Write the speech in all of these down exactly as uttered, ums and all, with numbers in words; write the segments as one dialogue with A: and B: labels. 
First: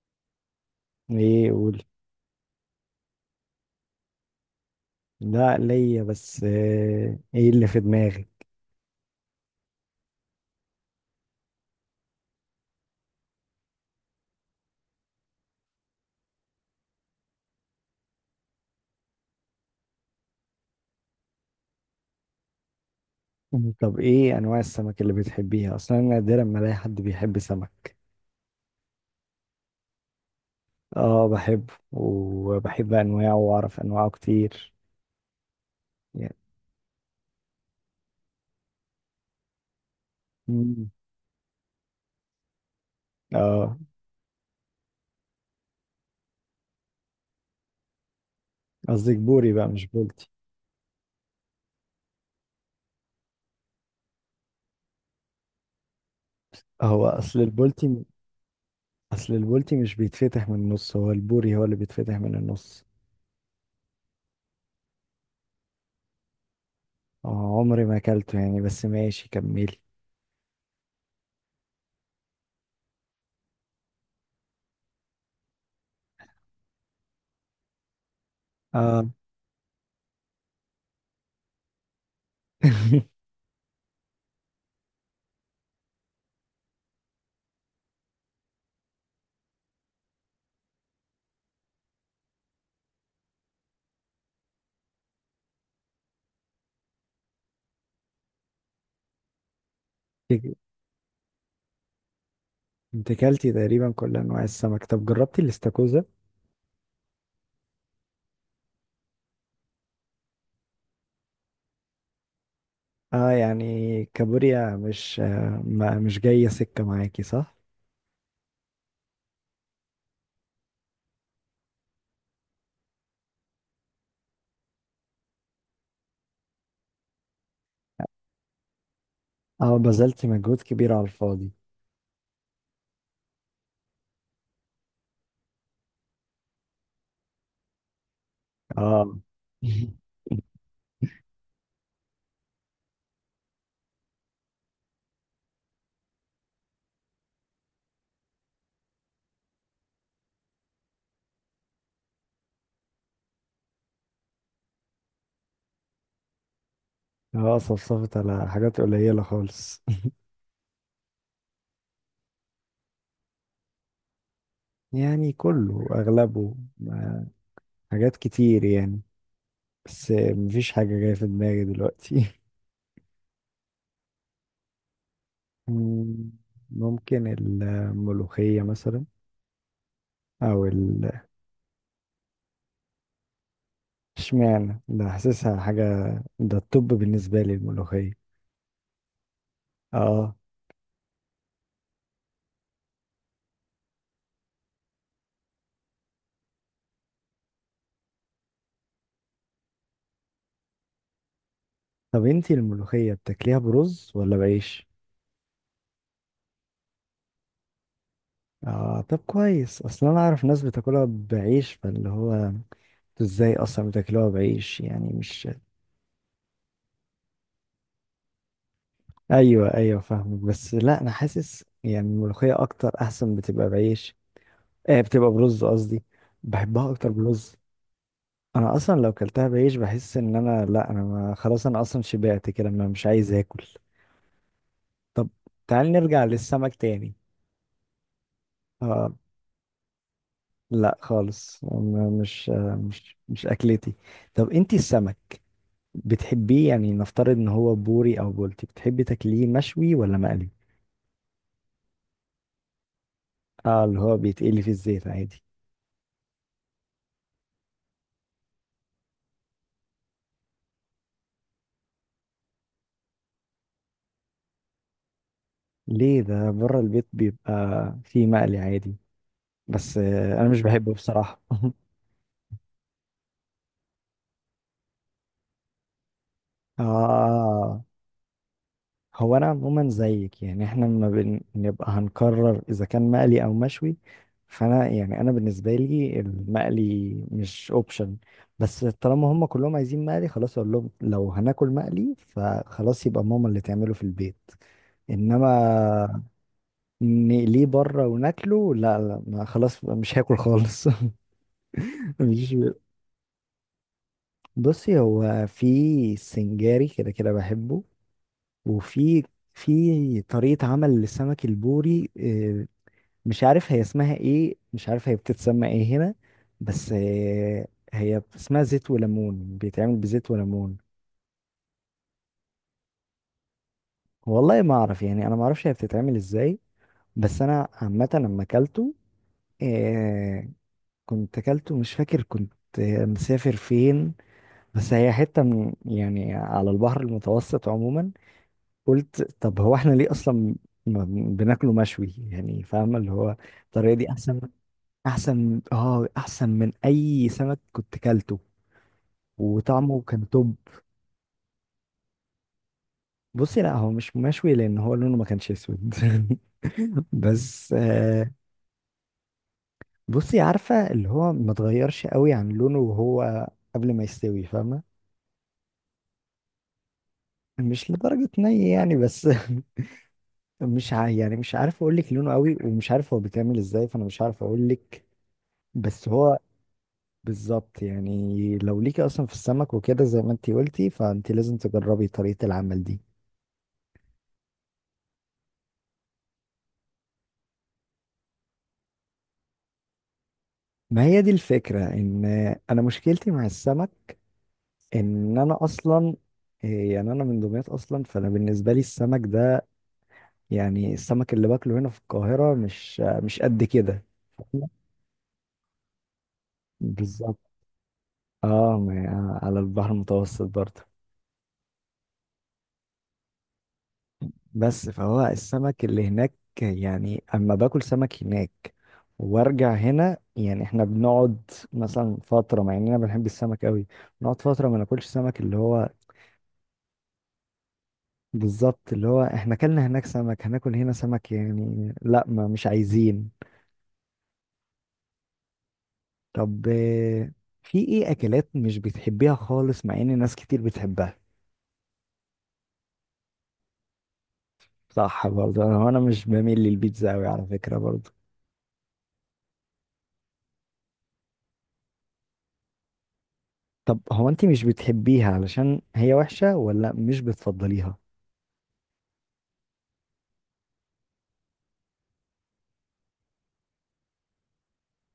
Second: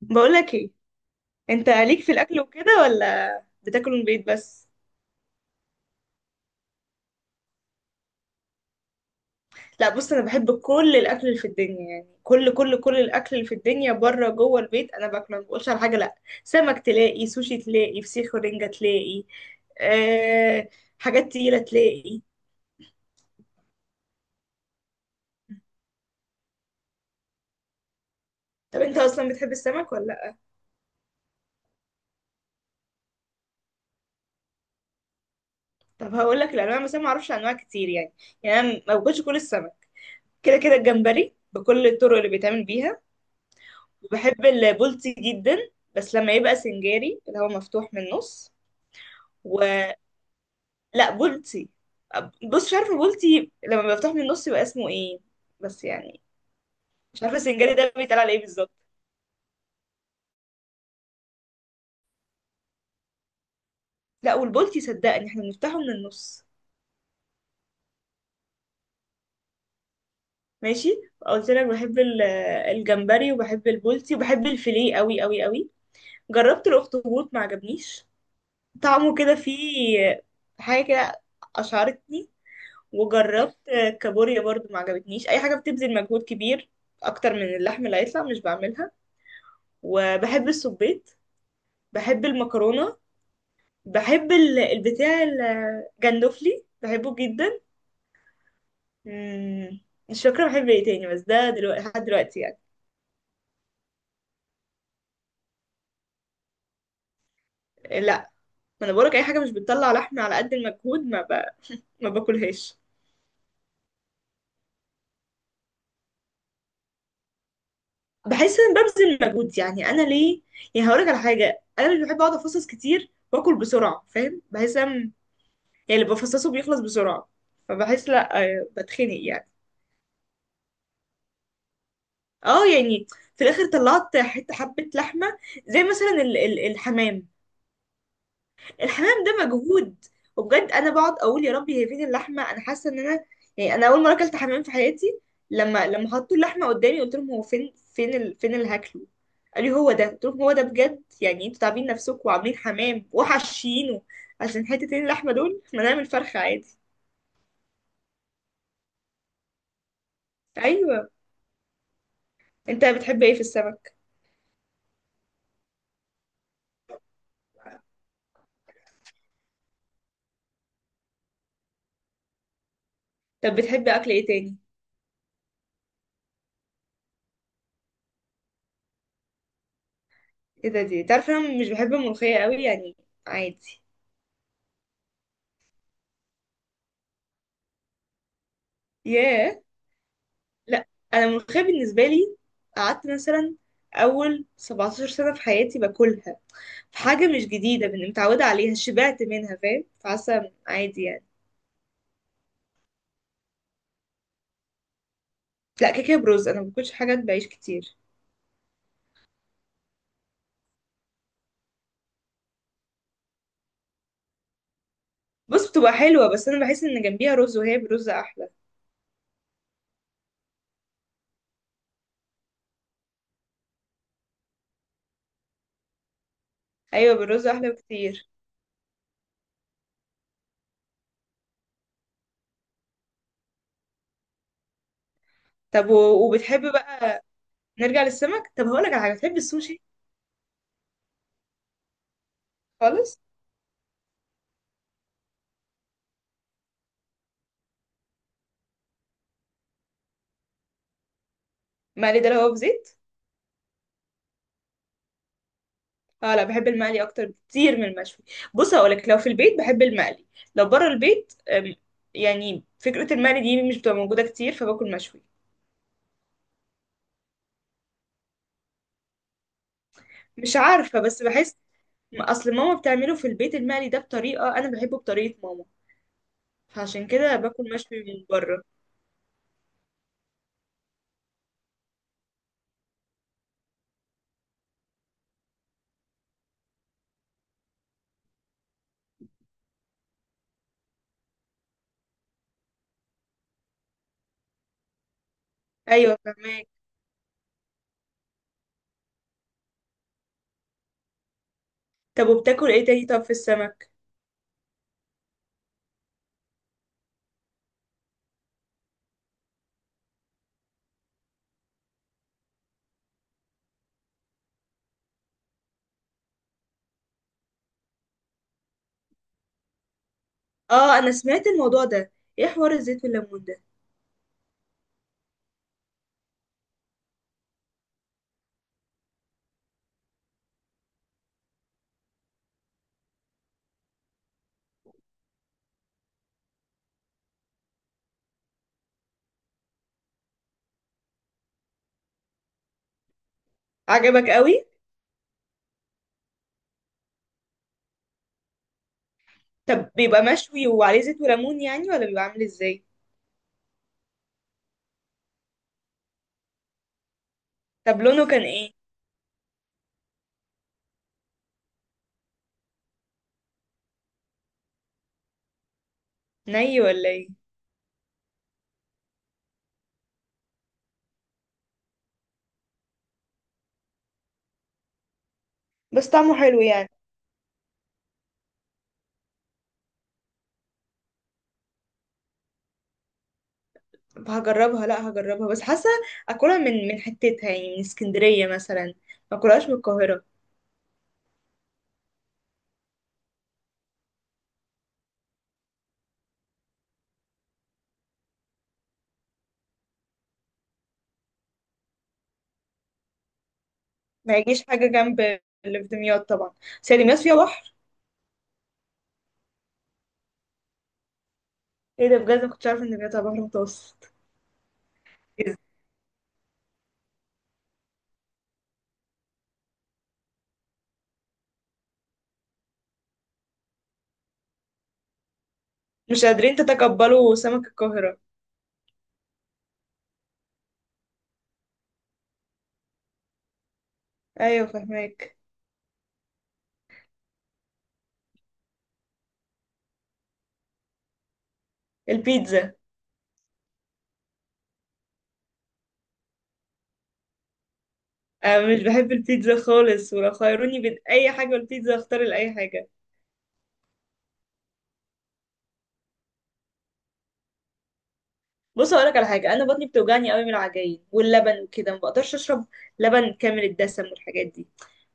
A: بقولك ايه؟
B: ايه
A: انت
B: قول.
A: ليك في الاكل وكده ولا بتاكل من البيت بس؟
B: لا ليا بس آه، ايه اللي في دماغي.
A: لا، بص، انا بحب كل الاكل اللي في الدنيا، يعني كل كل كل الاكل اللي في الدنيا، بره جوه البيت انا باكله، ما بقولش على حاجه لا. سمك تلاقي، سوشي تلاقي، فسيخ ورنجه تلاقي. أه. حاجات تقيله تلاقي.
B: مم. طب ايه انواع السمك اللي بتحبيها؟ اصلا أنا نادرا ما الاقي حد بيحب سمك.
A: طب انت اصلا بتحب السمك ولا لا؟
B: اه، بحبه وبحب انواعه واعرف انواعه كتير
A: طب
B: يعني.
A: هقول لك الانواع، بس انا ما اعرفش انواع كتير يعني. يعني انا ما باكلش كل السمك. كده كده
B: مم.
A: الجمبري بكل الطرق اللي بيتعمل بيها.
B: اه.
A: بحب البولتي جدا، بس لما يبقى سنجاري اللي هو مفتوح من النص.
B: قصدك بوري بقى، مش
A: ولا.
B: بولتي؟
A: بولتي. بص، مش عارفه بولتي لما بيبقى مفتوح من النص يبقى اسمه ايه، بس يعني.
B: هو
A: مش عارفه
B: اصل
A: السنجاري ده
B: البولتي.
A: بيتقال على ايه بالظبط.
B: اصل البولتي مش بيتفتح من النص، هو البوري هو اللي بيتفتح من النص.
A: لا، والبولتي صدقني احنا بنفتحه من النص.
B: اه عمري ما اكلته يعني، بس ماشي كملي.
A: ماشي. قلت لك بحب ال- الجمبري وبحب البولتي وبحب الفيليه قوي قوي قوي. جربت الاخطبوط ما عجبنيش.
B: اه.
A: طعمه كده فيه حاجه كده، اشعرتني. وجربت كابوريا برضو ما عجبتنيش. اي حاجه بتبذل مجهود كبير اكتر من اللحم اللي هيطلع مش بعملها. وبحب السبيت. بحب المكرونه. بحب ال- البتاع الجندوفلي بحبه جدا. مم، مش فاكره
B: انت
A: بحب ايه تاني، بس ده دلوقتي لحد دلوقتي يعني.
B: أنت اكلتي تقريبا كل انواع السمك. طب جربتي الاستاكوزا؟
A: لا، ما انا بقولك اي حاجه مش بتطلع لحم على قد المجهود ما ب... ما باكلهاش.
B: اه يعني كابوريا مش آه، ما مش جاية سكة معاكي صح؟
A: بحس ان ببذل مجهود، يعني انا ليه؟ يعني هقولك على حاجه، انا مش بحب اقعد افصص كتير واكل بسرعه، فاهم، بحس ان يعني اللي بفصصه بيخلص بسرعة، فبحس لا آه، بتخنق يعني.
B: اه، بذلت مجهود كبير على الفاضي.
A: اه يعني في الاخر طلعت حته حبه لحمه. زي مثلا ال- ال- الحمام.
B: اه.
A: الحمام ده مجهود. وبجد انا بقعد اقول يا ربي هي فين اللحمه، انا حاسه ان انا يعني. انا اول مره اكلت حمام في حياتي، لما لما حطوا اللحمه قدامي قلت لهم هو فين، فين ال... فين اللي هاكله. قال لي هو ده، قلت لهم هو ده بجد؟ يعني انتوا تعبين نفسكم وعاملين حمام وحشينه عشان حتتين اللحمه دول؟ ما نعمل فرخه عادي.
B: اه صفصفت على حاجات قليلة خالص.
A: ايوه. انت بتحب ايه في السمك؟
B: يعني كله أغلبه ما- حاجات كتير يعني، بس مفيش حاجة جاية في دماغي دلوقتي.
A: طب بتحبي اكل ايه تاني؟
B: مم، ممكن الملوخية مثلا، أو
A: ايه ده؟ دي
B: ال
A: تعرف انا مش بحب الملوخيه قوي يعني، عادي.
B: اشمعنى ده؟ حاسسها حاجة، ده الطب بالنسبة لي الملوخية.
A: ياه.
B: اه.
A: لا، انا الملوخيه بالنسبه لي قعدت مثلا اول سبع عشرة سنة سنه في حياتي باكلها، في حاجه مش جديده، من متعوده عليها شبعت منها فاهم، فحاسه عادي يعني.
B: طب انتي الملوخية بتاكليها برز ولا بعيش؟
A: لا كيكه، برز. انا ما باكلش حاجات بعيش كتير.
B: اه طب كويس، اصلا انا اعرف ناس بتاكلها بعيش، فاللي هو انتوا ازاي اصلا بتاكلوها بعيش يعني مش؟
A: بص بتبقى حلوه بس انا بحس ان جنبيها رز وهي برز احلى.
B: ايوه ايوه فاهمك، بس لا انا حاسس يعني الملوخية اكتر احسن بتبقى بعيش. آه بتبقى برز قصدي. بحبها اكتر
A: ايوه بالرز
B: برز.
A: احلى بكتير.
B: انا اصلا لو كلتها بعيش بحس ان انا، لا، انا ما خلاص، انا اصلا شبعت كده ما مش عايز اكل. طب
A: طب
B: تعال نرجع
A: و- وبتحب
B: للسمك تاني.
A: بقى، نرجع للسمك، طب هقولك على حاجه،
B: آه.
A: بتحب السوشي؟
B: لا خالص م- مش آه، مش
A: خالص.
B: مش اكلتي. طب انتي السمك بتحبيه؟ يعني نفترض ان هو بوري او بولتي، بتحبي تاكليه مشوي ولا مقلي؟
A: مقلي ده اللي هو بزيت؟
B: اه اللي هو بيتقلي في الزيت عادي.
A: اه، لا بحب المقلي اكتر بكتير من المشوي. بص هقولك، لو في البيت بحب المقلي، لو بره البيت أم، يعني فكرة المقلي دي مش بتبقى موجودة كتير، فباكل مشوي.
B: ليه؟ ده بره البيت بيبقى فيه مقلي عادي، بس آه، انا
A: مش
B: مش بحبه
A: عارفة بس
B: بصراحة.
A: بحس اصل ماما بتعمله في البيت، المقلي ده بطريقة انا بحبه بطريقة ماما، فعشان كده باكل
B: اه.
A: مشوي من بره.
B: هو انا عموما زيك، يعني احنا لما بنبقى هنقرر اذا كان مقلي او مشوي، فانا يعني انا بالنسبه لي المقلي مش اوبشن، بس طالما هم كلهم عايزين مقلي خلاص اقول لهم لو هناكل مقلي فخلاص، يبقى ماما اللي تعمله في البيت.
A: ايوه
B: انما
A: فهماك.
B: نقليه بره وناكله لا لا، ما خلاص مش هاكل خالص.
A: طب
B: مش.
A: وبتاكل ايه تاني، طب في السمك؟
B: بصي هو في سنجاري كده كده بحبه. وفي في طريقة عمل للسمك البوري آه، مش عارف هي اسمها ايه، مش عارف هي بتتسمى ايه هنا. بس آه، هي اسمها زيت وليمون، بيتعمل بزيت وليمون.
A: اه انا سمعت الموضوع ده. ايه حوار الزيت والليمون ده؟
B: والله ما اعرف يعني، انا ما اعرفش هي بتتعمل ازاي. بس انا عامه لما اكلته، آه، كنت اكلته مش فاكر كنت آه، مسافر فين. بس هي حته من يعني على البحر المتوسط عموما. قلت طب هو احنا ليه اصلا ما بن- بناكله مشوي؟ يعني فاهمه اللي هو الطريقه دي
A: عجبك
B: احسن.
A: قوي.
B: احسن اه احسن من اي سمك كنت كلته،
A: طب
B: وطعمه
A: بيبقى
B: كان توب.
A: مشوي وعليه زيت وليمون يعني ولا بيبقى عامل ازاي؟
B: بصي لا، هو مش مشوي لان هو لونه ما كانش اسود. بس
A: طب لونه
B: آه،
A: كان ايه؟
B: بصي عارفه اللي هو ما اتغيرش قوي عن لونه وهو قبل ما يستوي، فاهمه؟
A: ني ولا ايه؟
B: مش لدرجه ني يعني بس. مش ع... يعني مش عارف اقول لك لونه قوي، ومش عارف هو بيتعمل ازاي، فانا مش عارف اقول لك، بس
A: بس طعمه
B: هو.
A: حلو يعني.
B: بالظبط. يعني لو ليكي اصلا في السمك وكده زي ما انتي قلتي، فانتي لازم تجربي طريقه العمل دي.
A: هجربها، لا هجربها بس حاسه اكلها من من حتتها، يعني من اسكندريه مثلا، ما اكلهاش من القاهره.
B: ما هي دي الفكره، ان انا مشكلتي مع السمك ان انا اصلا إيه، يعني انا من دمياط اصلا، فانا بالنسبه لي السمك ده، يعني السمك اللي باكله هنا في القاهره مش مش قد كده.
A: ما يجيش حاجه جنب اللي في دمياط طبعا. بس هي دمياط
B: بالظبط.
A: فيها بحر.
B: اه ما- على البحر المتوسط برضه.
A: ايه ده، بجد؟ ما كنتش عارفه ان دمياط على بحر متوسط.
B: بس فهو
A: إز-
B: السمك اللي هناك، يعني اما باكل سمك هناك وارجع هنا، يعني احنا بنقعد مثلا فتره مع اننا بنحب السمك قوي، بنقعد فتره ما ناكلش سمك اللي هو.
A: مش قادرين تتقبلوا سمك القاهره.
B: بالظبط. اللي هو احنا اكلنا هناك سمك، هناكل هنا سمك، يعني لا ما مش عايزين.
A: ايوه فهماك.
B: طب آه، في ايه اكلات مش بتحبيها خالص مع ان ناس كتير بتحبها؟
A: البيتزا.
B: صح برضه، انا انا مش بميل للبيتزا قوي على فكرة برضه.
A: انا مش بحب البيتزا خالص، ولو خيروني بين اي حاجه والبيتزا اختار لاي حاجه.
B: طب هو انت مش بتحبيها علشان هي وحشة، ولا مش بتفضليها؟
A: بص اقول لك على حاجه، انا بطني بتوجعني قوي من العجاين واللبن وكده، ما بقدرش اشرب لبن كامل الدسم والحاجات دي.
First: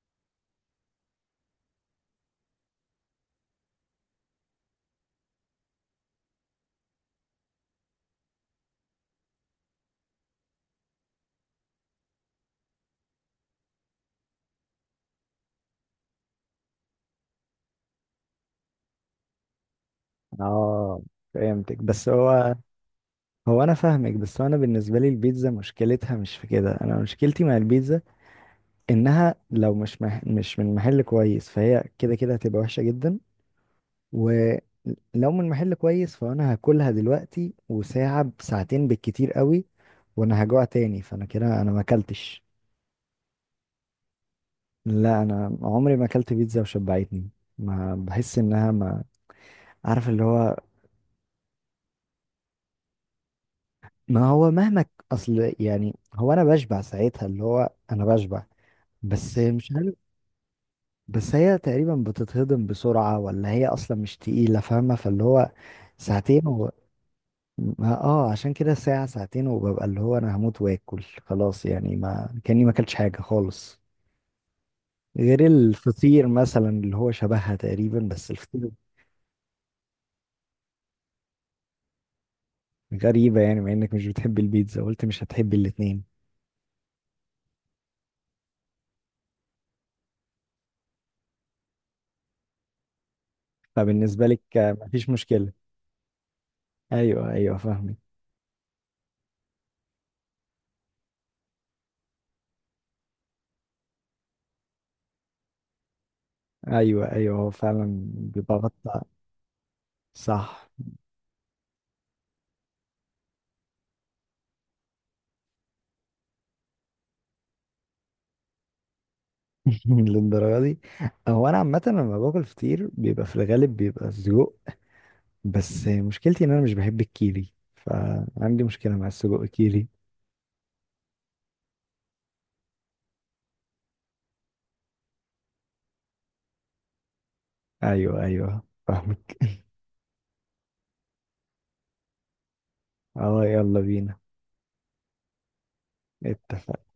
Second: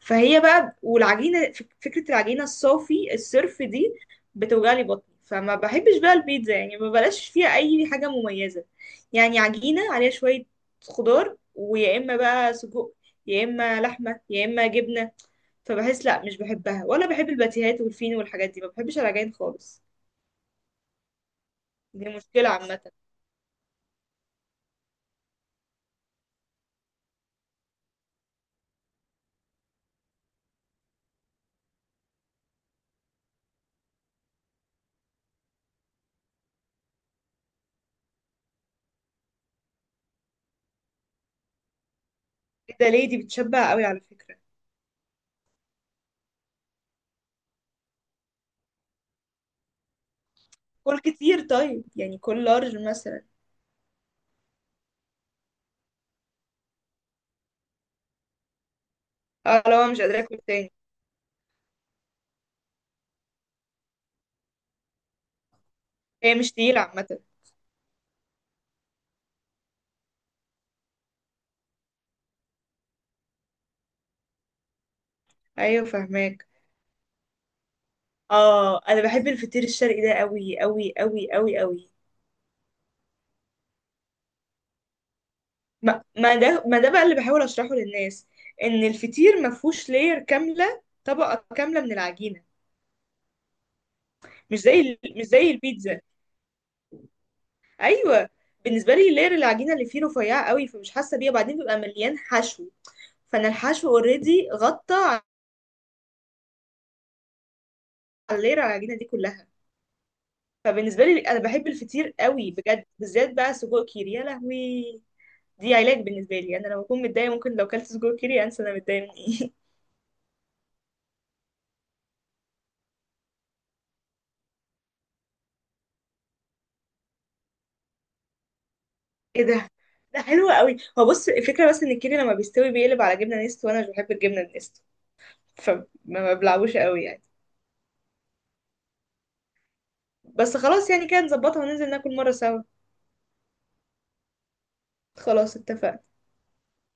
A: فهي بقى والعجينه فك- فكره العجينه الصافي الصرف دي بتوجع لي بطني، فما بحبش بقى البيتزا يعني، ما بلاش فيها اي حاجه مميزه. يعني عجينه عليها شويه خضار ويا اما بقى سجق يا اما لحمه يا اما جبنه، فبحس لا مش بحبها. ولا بحب الباتيهات والفينو والحاجات دي، ما بحبش العجائن خالص.
B: اه فهمتك، بس
A: دي مشكله
B: هو
A: عامه.
B: هو انا فاهمك، بس هو انا بالنسبة لي البيتزا مشكلتها مش في كده، انا مشكلتي مع البيتزا انها لو مش مح... مش من محل كويس، فهي كده كده هتبقى وحشة جدا، ولو من محل كويس فانا هاكلها دلوقتي وساعة بساعتين بالكتير قوي، وانا هجوع تاني، فانا كده انا ما اكلتش.
A: كده ليه؟ دي بتشبع قوي على فكره.
B: لا انا عمري ما اكلت بيتزا وشبعتني. ما بحس انها، ما عارف اللي هو.
A: كل كتير طيب، يعني كل لارج مثلا.
B: ما هو مهما ك- اصل يعني هو انا بشبع ساعتها، اللي هو انا بشبع، بس
A: اه،
B: مش
A: لو أنا
B: عارف.
A: مش قادره اكل تاني.
B: بس هي تقريبا بتتهضم بسرعة، ولا هي اصلا مش تقيلة فاهمة، فاللي هو
A: هي
B: ساعتين.
A: مش تقيله عامه.
B: ما- اه عشان كده ساعة ساعتين وببقى اللي هو انا هموت واكل. خلاص يعني ما كاني ما اكلتش حاجة خالص، غير
A: ايوه
B: الفطير
A: فهماك.
B: مثلا اللي هو شبهها تقريبا، بس الفطير.
A: اه انا بحب الفطير الشرقي ده قوي قوي قوي قوي قوي.
B: غريبة يعني مع انك مش بتحب البيتزا قلت مش هتحب
A: ما,
B: الاتنين.
A: ما ده ما ده بقى اللي بحاول اشرحه للناس، ان الفطير ما فيهوش لاير كامله طبقه كامله من العجينه،
B: فبالنسبة لك
A: مش
B: آه،
A: زي ال-
B: مفيش
A: مش زي
B: مشكلة.
A: البيتزا.
B: ايوه ايوه فاهمك.
A: ايوه بالنسبه لي لاير العجينه اللي فيه رفيعه قوي، فمش حاسه بيها، وبعدين بيبقى مليان حشو، فانا الحشو اوريدي غطى
B: ايوه ايوه هو فعلا
A: على
B: بيبقى
A: لاير العجينه
B: غطى.
A: دي كلها.
B: صح.
A: فبالنسبه لي انا بحب الفطير قوي بجد، بالذات بقى سجق كيري، يا لهوي. دي علاج بالنسبه لي، انا لما اكون متضايقه ممكن لو كلت سجق كيري انسى انا متضايقه من ايه.
B: للدرجة دي؟ هو انا عامة لما باكل فطير بيبقى في الغالب بيبقى سجق، بس مشكلتي ان انا مش بحب الكيري، فعندي مشكلة مع
A: ايه
B: السجق
A: ده؟
B: كيري.
A: ده حلو قوي. هو بص الفكره بس ان الكيري لما بيستوي بيقلب على جبنه نستو، وانا مش بحب الجبنه النستو، فما بلعبوش قوي يعني.
B: ايوه ايوه فاهمك.
A: بس خلاص يعني كده نظبطها وننزل ناكل مره سوا.
B: اه يلا بينا.
A: خلاص اتفقنا.
B: اتفق.